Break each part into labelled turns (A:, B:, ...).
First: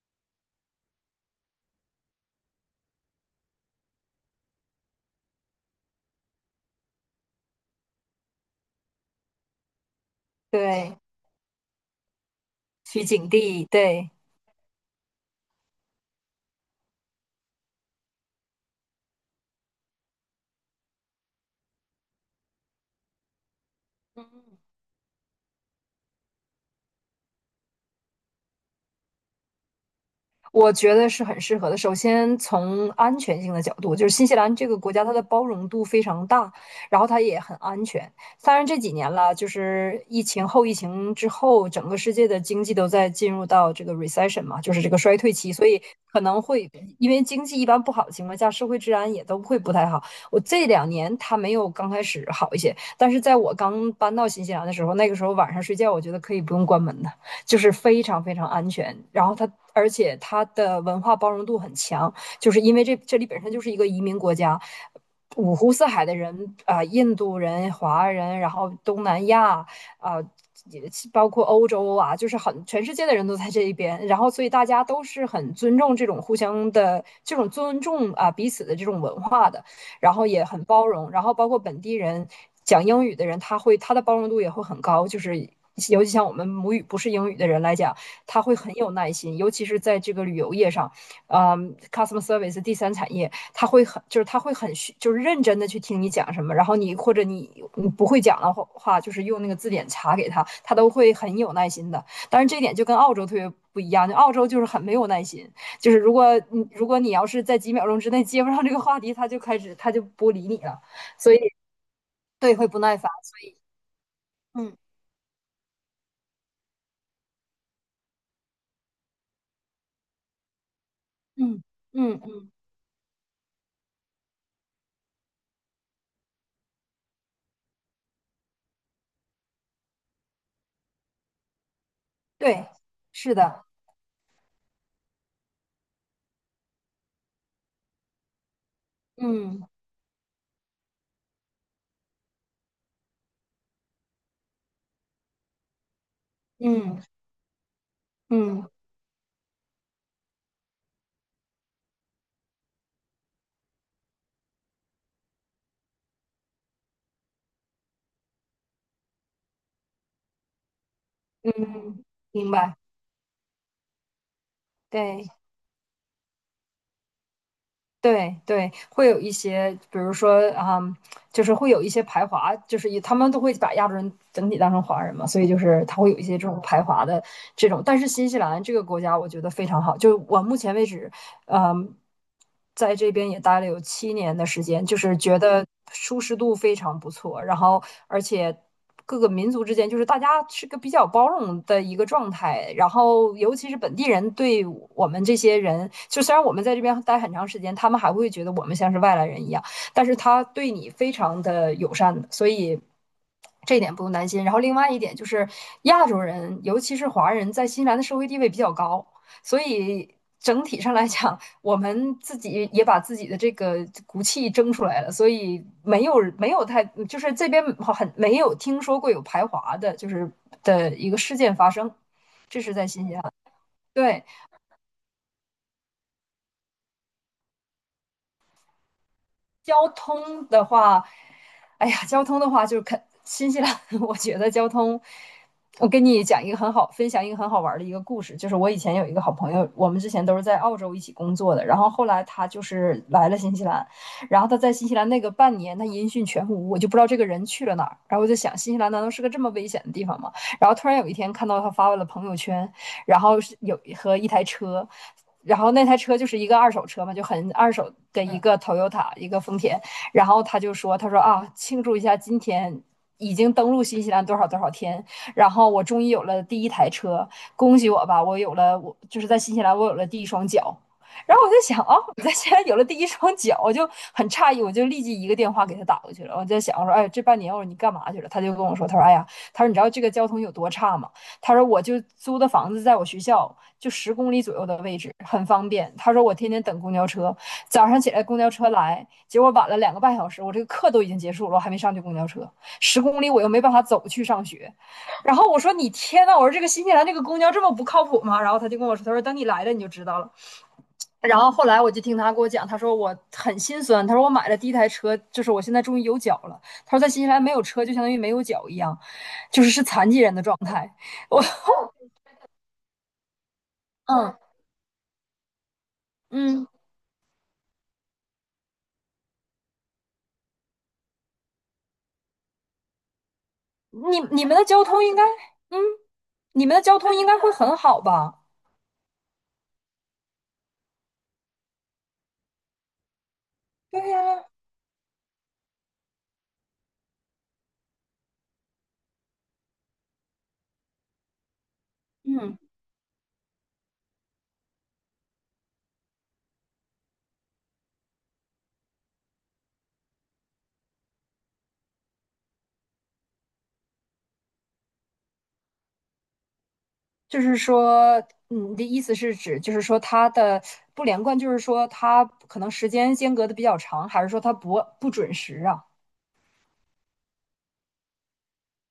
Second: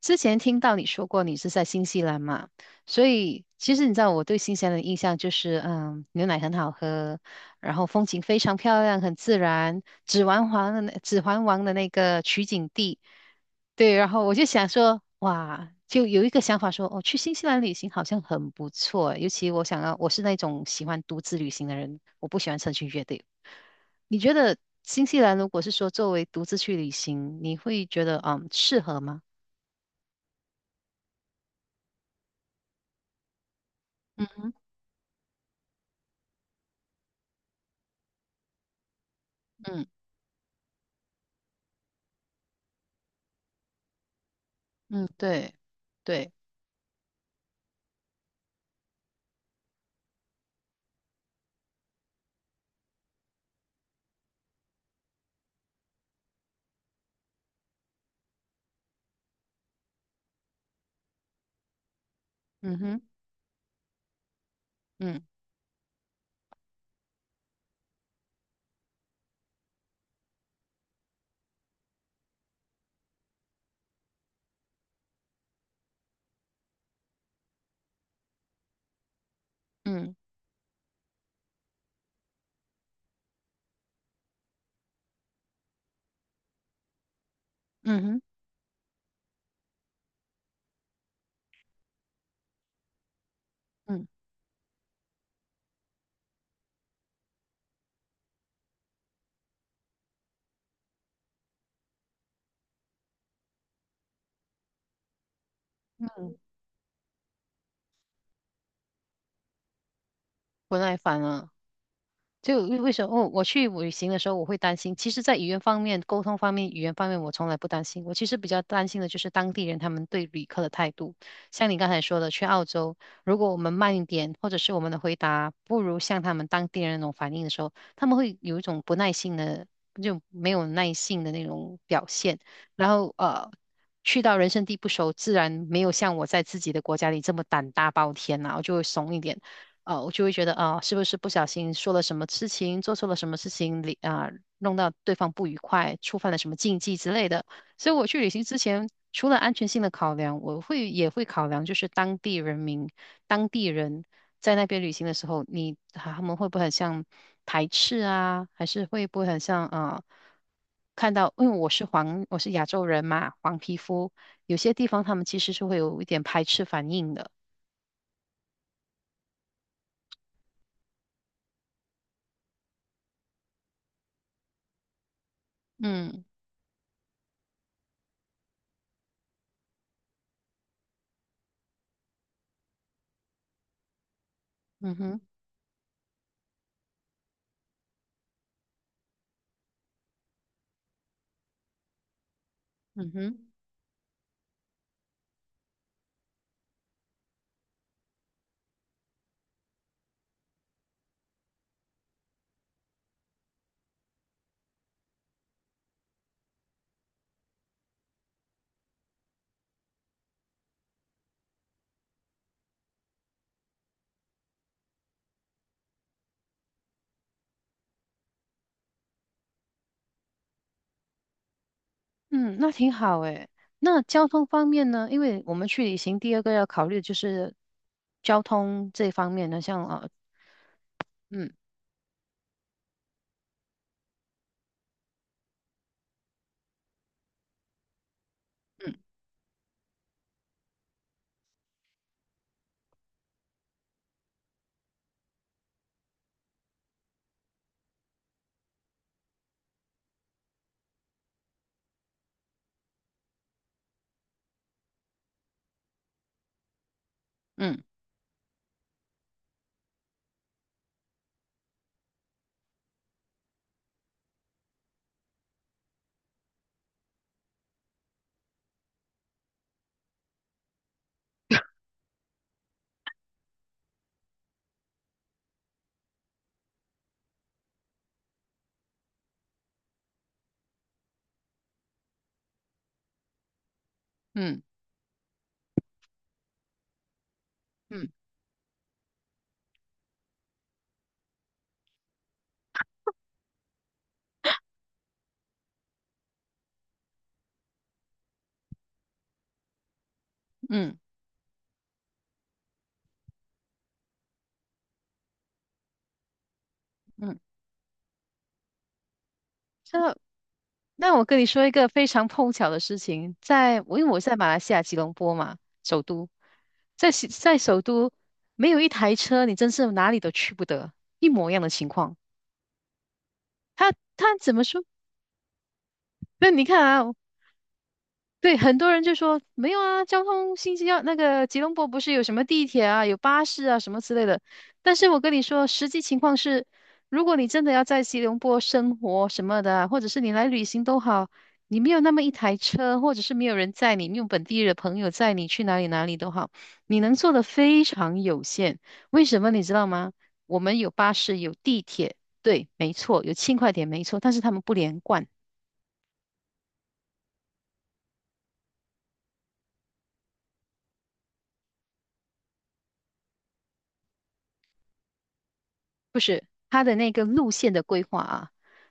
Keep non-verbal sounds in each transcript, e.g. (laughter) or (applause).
A: 之前听到你说过你是在新西兰嘛，所以其实你知道我对新西兰的印象就是，牛奶很好喝，然后风景非常漂亮，很自然。指环王的那
B: 对，
A: 指环王的那个取景地，
B: 取景地，
A: 对，然
B: 对。
A: 后我就想说，哇，就有一个想法说，哦，去新西兰旅行好像很不错，尤其我想要，我是那种喜欢独自旅行的人，我不喜欢成群结队。你觉得
B: 嗯，
A: 新西兰如果是说作为独自去旅行，你会觉得适合吗？
B: 我觉得是很适合的。首先，从安全性的角度，就是
A: 嗯
B: 新西
A: 哼。
B: 兰这个国家，它的包容度非常大，然后它也很安全。当然，这几年了，就是疫情之后，整个世界的经济都在进入到这个 recession 嘛，就是这个
A: 嗯，
B: 衰退
A: 对。
B: 期，所以可
A: 对。
B: 能会因为经济一般不好的情况下，社会治安也都会不太好。我这两年它没有刚开始好一些，但是在我刚搬到新西兰的时候，那个时候晚上睡觉，我觉得可以不用关门的。就是非常非常安全。然后它，而且它的文化包容度很强，就是因
A: 嗯
B: 为这
A: 哼。
B: 这里本身就是一个移民国家，
A: 嗯。
B: 五湖四海的人啊、印度人、华人，然后东南亚啊。也包括欧洲啊，就是很全世界的人都在这一边，然后所以大家都是很尊重这种互相的这种尊重啊彼此的这种文化的，然
A: 嗯
B: 后也很包容，然后包括本地人讲英语的人，他的包容度也会很高，就是尤其像我们母语不是英语的人来讲，
A: 嗯哼。
B: 他会很有耐心，尤其是在这个旅游业上，customer service 第三产业，他会很
A: 嗯
B: 就是他会很就是认真的去听你讲什么，然后你或者你不会讲的话，就是用那个字典查给他，他都会很有耐心的。但是这一点就跟澳洲特别不一样，就澳洲就是很没有耐心。就是如
A: 嗯。
B: 果你如果你要是在几秒钟之内接不上这个话题，他就不理你
A: 不
B: 了，
A: 耐烦
B: 所以
A: 了。
B: 对
A: 就
B: 会不
A: 为为
B: 耐
A: 什
B: 烦。
A: 么哦？我去旅行的时候，我会担
B: 嗯
A: 心。其实，在语言方面、沟通方面，我从来不担心。我其实比较担心的就是当地人他们对旅客的态度。
B: 嗯
A: 像你刚才说
B: 嗯
A: 的，去
B: 嗯，
A: 澳洲，如果我们慢一点，或者是我们的回答不如像他们当地人那种反应的时候，他们会有一种不耐性的，就没有耐性的那种表现。
B: 对，
A: 然后
B: 是的，
A: 去到人生地不熟，自然没有像我在自己的国家里这么胆大包天啦、我就会怂一点。
B: 嗯
A: 啊，我就会觉得啊、是不是不小心说了什么事情，做错了什么事情，里啊、弄到对方不愉快，触犯了什么禁忌
B: 嗯
A: 之类的。所以我去旅行之
B: 嗯
A: 前，除了安全性的考量，我会也会考量就是当地人民、当地人在那边旅行的时候，你他们会不会很像排斥啊，还是会不会很像啊、看到，因为我是
B: 嗯，
A: 黄，我是
B: 明
A: 亚
B: 白，
A: 洲人嘛，黄皮肤，有些地方他们
B: 对。
A: 其实是会有一点排斥反应的。
B: 对对，会有一些，比如说啊、就是会有一些排华，就是以他们都会把亚洲人整体当成华人嘛，所以就是他会有一
A: 嗯。
B: 些这种排华的这种。但是新西兰这个国家，我觉得非常好，就我目前为止嗯，在这边也待了有7年的时间，
A: 嗯
B: 就是
A: 哼。
B: 觉得舒适度非常不错，然后而且各个民族之间就是大家是个比较包容的一个状态，然
A: 嗯
B: 后
A: 哼。
B: 尤其是本地人对我们这些人，就虽然我们在这边待很长时间，他们还会觉得我们像是外来人一样，但是他对你非常的友善的所以。这一点不用担心。然后另外一点就是，亚洲人，尤其是华人，在新西兰的社会地位比较高，所以整体上来讲，我们自己也把自己的这个骨气争出来了，所以没有太就是这边很没有听说过有排华的，就是的一个事件发生，
A: 嗯，
B: 这
A: 那
B: 是在
A: 挺
B: 新西
A: 好
B: 兰。
A: 诶。那
B: 对，
A: 交通方面呢？因为我们去旅行，第二个要考虑的就是交通这方面呢。像
B: 交通的话，
A: 嗯。
B: 哎呀，交通的话就是新西兰，(laughs) 我觉得交通，我跟你讲一个很好，分享一个很好玩儿的一个故事，就是我以前
A: 嗯。
B: 有一个好朋友，我们之前都是在澳洲一起工作的，然后后来他就是来了新西兰，然后他在新西兰那个半年，他音讯全无，我就不知道这个人去了哪儿，然后我就想新西兰难道是个这么危险的地方吗？然后突然有一天看到他发了朋友圈，然后是有和一台车，然后那台车就是一个二手车嘛，就很二
A: 嗯。
B: 手的一个 Toyota，、一个丰田。然后他就说，他说啊，庆祝一下今天。已经登陆新西兰多少多少天，然后我终于有了第一台车，恭喜我吧！我有了，我就是在新西兰我有了第一双脚。然后我在想啊，我在新西兰有了第一双脚，我就很诧异，我就立即一个电话给他打过去了。我在想，我说，哎，这半年我说你干嘛去了？他就跟我说，他说，哎呀，他说你知道这个交通有多差吗？他说我就租的房子在我学校就十公里左
A: 嗯。
B: 右的位置，很方便。他说我天天等公交车，早上起
A: 嗯。
B: 来公交车来，结果晚了2个半小时，我这个课都已经结束了，我还没上去公交车，十公里我又没办法走去上学。然后我说你天呐，我说这个新西兰这个公交这么不靠谱吗？然后他就跟我说，他说等你来了你就知道了。
A: 嗯。
B: 然后后来我就听他给我讲，他说我很心酸，他说我买了第一台车，就是我现在终于有脚了。他说在新西
A: 嗯。
B: 兰没有车就相当于没有脚一样，就是是残
A: 这，
B: 疾人的状态。
A: 那我跟
B: 我
A: 你说一
B: (laughs)
A: 个非常碰巧的事情，在我因为我在
B: 嗯
A: 马来西亚吉隆坡嘛，首都，
B: 嗯，
A: 在西在首都没有一台车，你真是哪里都去不得，一模一样的情况。他
B: 你
A: 他
B: 你
A: 怎
B: 们
A: 么
B: 的
A: 说？
B: 交通应该，嗯，
A: 那你
B: 你们的
A: 看
B: 交
A: 啊，
B: 通应该会很好吧？
A: 对，很多人就说没有啊，交通信息兰那个吉隆坡不是有什么地铁啊、有巴士啊什么之类的。但是我跟你说，实际情况是，如果你真的要在吉隆坡生活什么的啊，或者是你来旅行都好，你没有那么一台
B: 嗯，
A: 车，或者是没有人载你，你用本地的朋友载你去哪里哪里都好，你能做的非常有限。为什么你知道吗？我们有巴士，有地铁，对，没错，有轻快点没错，但是他们不连贯。
B: 就是说，你的意思是指，就是说它的不连贯，就是说它可能时间间隔的比较长，还是说它不准时啊？
A: 不是，它的那个路线的规划啊，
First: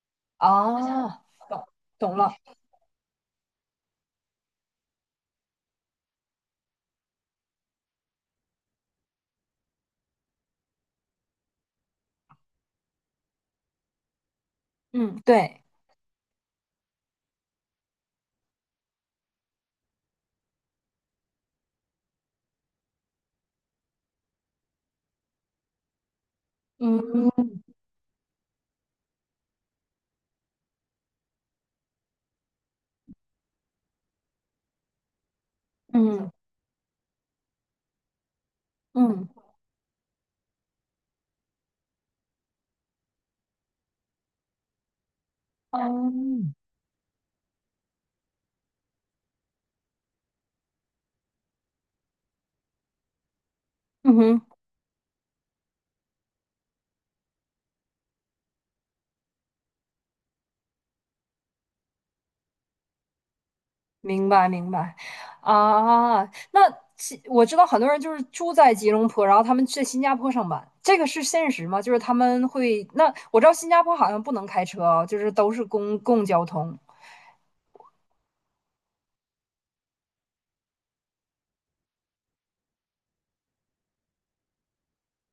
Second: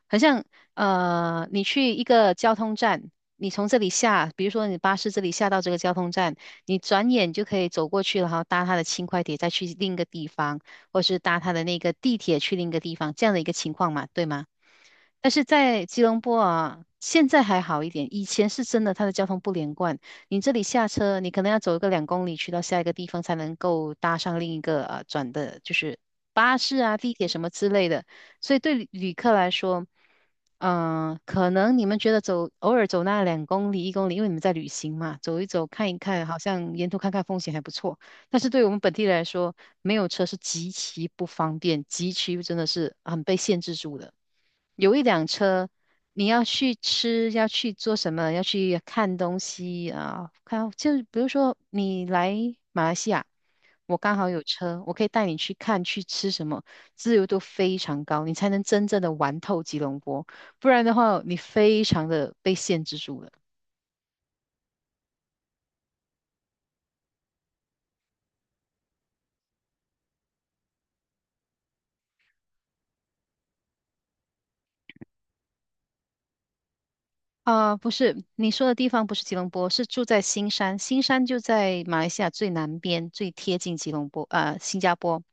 A: 好像
B: 啊，
A: 你
B: 懂
A: 去一
B: 懂
A: 个
B: 了，
A: 交通站，你从这里下，比如说你巴士这里下到这个交通站，你转眼就可以走过去了，然后搭它的轻快铁再去另一个地方，或是搭它的那个地铁去另一个地方，这样的一个情况嘛，对吗？
B: 嗯，
A: 但是
B: 对，
A: 在吉隆坡啊，现在还好一点，以前是真的它的交通不连贯，你这里下车，你可能要走一个两公里去到下一个地方才能够搭上另一个啊转的，就是巴士啊、
B: 嗯
A: 地铁什么
B: 嗯
A: 之类的。所以对旅客来说，嗯、可能你们觉得走偶尔走那两公里、一公里，因为你们在旅行嘛，走一走看一看，
B: 嗯
A: 好像沿途看看风景还不错。但是对我们本地人来
B: 嗯
A: 说，没有车是极其不方便，极其真的是很被限制住的。有一辆车，你要去吃，要去做什么，要去看东西啊，看，就比如说你来马来西亚，我刚
B: 嗯
A: 好有
B: 哼。
A: 车，我可以带你去看去吃什么，自由度非常高，你才能真正的玩透吉隆坡，不然的话，你非常的被限制住了。
B: 明白明白，啊，那我知道很多人就是住在吉隆坡，然后他们去新加坡上班，这个是现实吗？就是他们会，那我知道新加坡好像不能开车啊，就是都是公共交通
A: 啊，不是，你说的地方不是吉隆坡，是住在新山。新山就在马来西亚最南边，最贴近吉隆坡，新加坡。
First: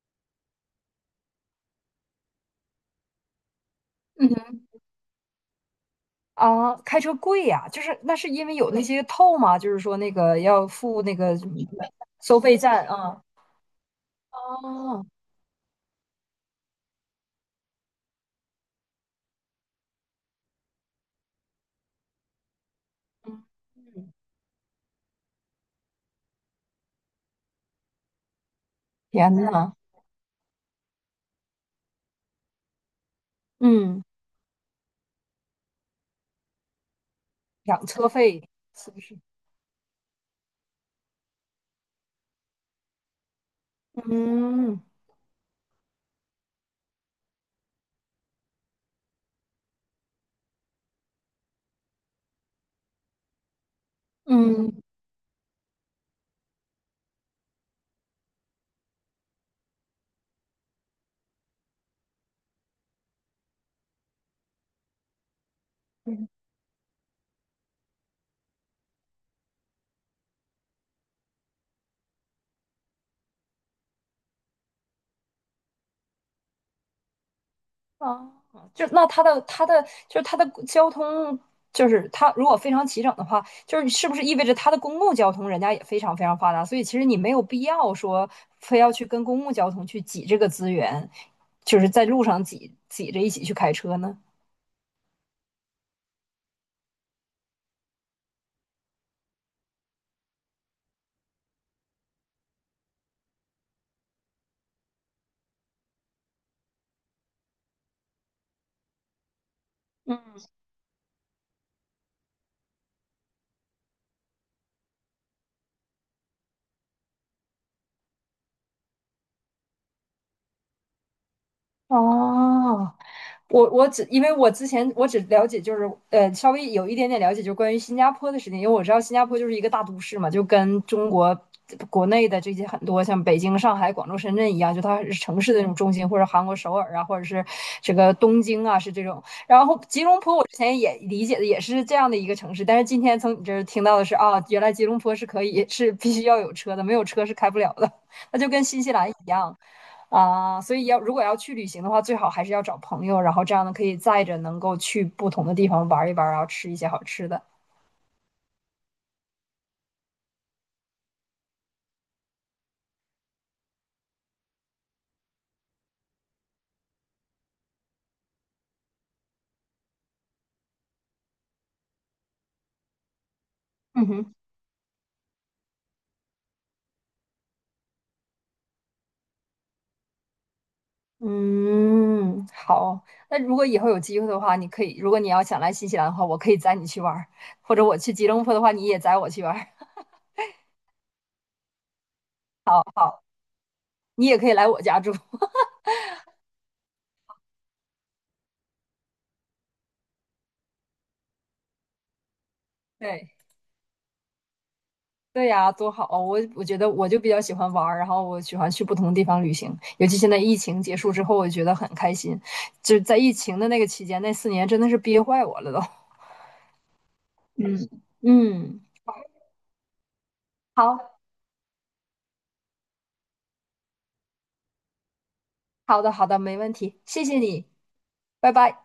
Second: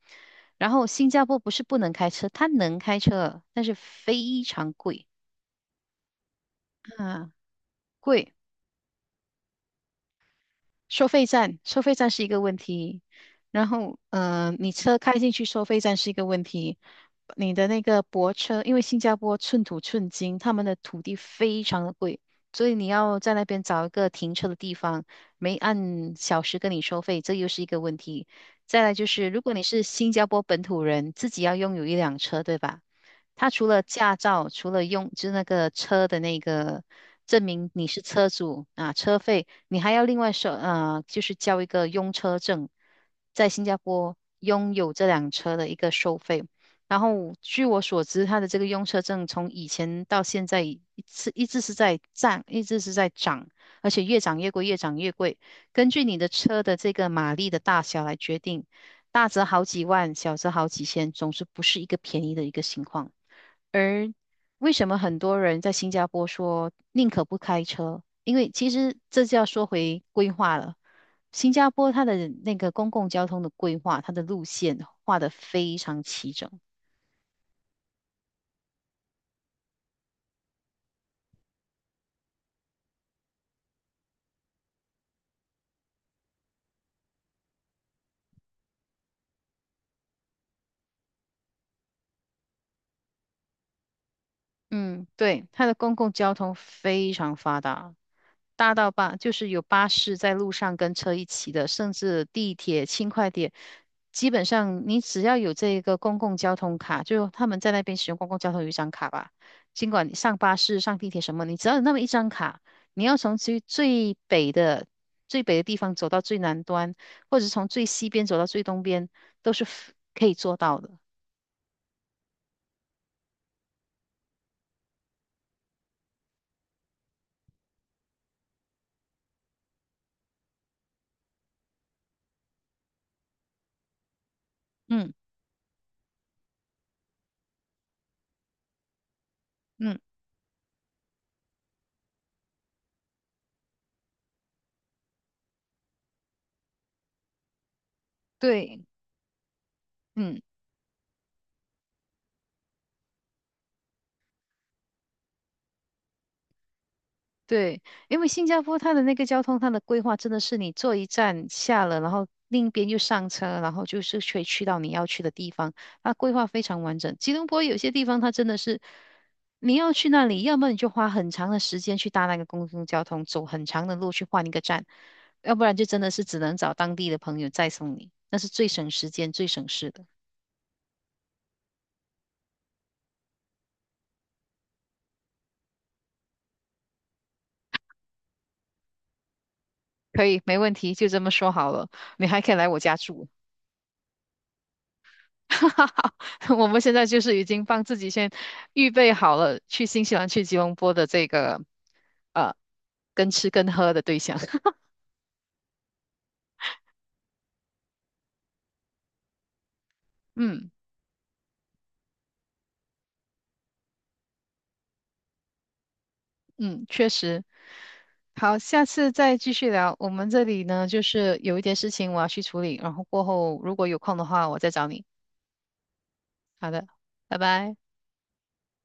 A: 然后新加坡不是不能开车，它能开车，但是非常贵。
B: 啊，开车
A: 啊，
B: 贵呀，就是那是
A: 贵。
B: 因为有那些透嘛，就是说那个要付
A: 收
B: 那
A: 费
B: 个什么
A: 站，收费站是一
B: 收
A: 个问
B: 费站
A: 题。
B: 啊，
A: 然后，你车
B: 哦，
A: 开进去收费站是一个问题。你的那个泊车，因为新加坡寸土寸金，他们的土地非常的贵，所以你要在那
B: 嗯
A: 边找一个停车的地方，没按小时跟你收费，这又是一个问题。再来就是，
B: 天
A: 如果你
B: 呐，
A: 是新加坡本土人，自己要拥有一辆车，对吧？他除了
B: 嗯，
A: 驾照，除了用，就是那个车的那个证明你
B: 养
A: 是
B: 车
A: 车
B: 费
A: 主
B: 是
A: 啊，
B: 不是？
A: 车费。你还要另外收，就是交一个用车证，在新加坡拥
B: 嗯
A: 有这辆车的一个收费。然后据我所知，它的这个用车证从以前到现在一次一直是在涨，一直是在涨，而且越涨越贵，越
B: 嗯。
A: 涨越贵。根据你的车的这个马力的大小来决定，大则好几万，小则好几千，总之不是一个便宜的一个情况。而为什么很多人在新加坡说宁可不开车？因为其实这就要说回规划了。新加坡它的那个公共交通的规划，它的路线画得非常齐整。
B: 啊，就那它的交通，就是它如果非常齐整的话，就是是不是意味着它的公共交通人家也非常非常发达？所以其实你没有必要说非要去跟公共交通去挤这个资源，就是在路上挤挤着一起去开车呢？
A: 嗯，对，它的公共交通非常发达，大到巴就是有巴士在路上跟车一起的，甚至地铁、轻快铁，基本上你只要有这个公共交通卡，就他们在那边使用公共交通有一张卡吧，尽管你上
B: 嗯，
A: 巴士、上地铁什么，你只要有那么一张卡，你要从最北的地方走到最南端，或者是从最西边走到最东边，都是可以做到的。
B: 哦，我只因为我之前只了解就是稍微有一点点了解，就关于新加坡的事情，因为我知道新加坡就是一个大都市嘛，就跟中国国内的这些很多像北京、上海、广州、深圳一样，就它
A: 嗯。
B: 是城市的那种中心，或者韩国首尔啊，或者是这个东京啊，是这种。然后
A: 嗯，
B: 吉隆坡我之前也理解的也是这样的一个城市，但是今天从你这儿听到的是啊，原来吉隆坡是可以是必须要有车的，没有车是开不了的，那就跟
A: 对。
B: 新西兰一样。
A: 嗯。
B: 啊，所以如果要去旅行的话，最好还是要找朋友，然后这样呢可以载着能够去不同的地方玩一玩，然后吃一些好吃的。
A: 对，因为新加坡它的那个交通，它的规划真的是你坐一站下了，然后另一边又上车，然后就是可以去到你要去的地方。它规划非常完整。吉隆坡有些地方它真的是你要去那里，要么你就花很长的时间去搭那个公共交通，走很长的
B: 嗯
A: 路去
B: 哼，
A: 换一个站，要不然就真的是只能找当地的朋友再送你，那是最省时间、最省事的。
B: 嗯，好。那如果以后有机会的话，你可以，如果你要想来新西兰的话，我可以载你去玩儿，或者我去吉隆坡的话，你也载我去玩儿，
A: 可以，没问题，就这么说好了。你还可以来我家住。
B: 你也可以来我家住。
A: (laughs)
B: (laughs)
A: 哈哈哈，我们现在就是已经帮自己先预备好了去新西兰、去吉隆坡的这个呃，
B: 对，
A: 跟吃跟喝的对象。(laughs)
B: 对呀，多好！我觉得我就比较喜欢玩儿，然后我喜欢去不同的地方旅行，尤其现在疫
A: 嗯。
B: 情结束之后，我觉得很开心。就是在疫情的那个期间，那4年真的是憋坏我了都。
A: 嗯，确实。
B: 嗯
A: 好，
B: 嗯，
A: 下次再继续聊。我们这里呢，就
B: 好
A: 是有一点事情我要去处理，然后过后如果有空的话，我再找你。
B: 好的，没
A: 好
B: 问
A: 的，
B: 题，谢
A: 拜
B: 谢你，
A: 拜。
B: 拜拜。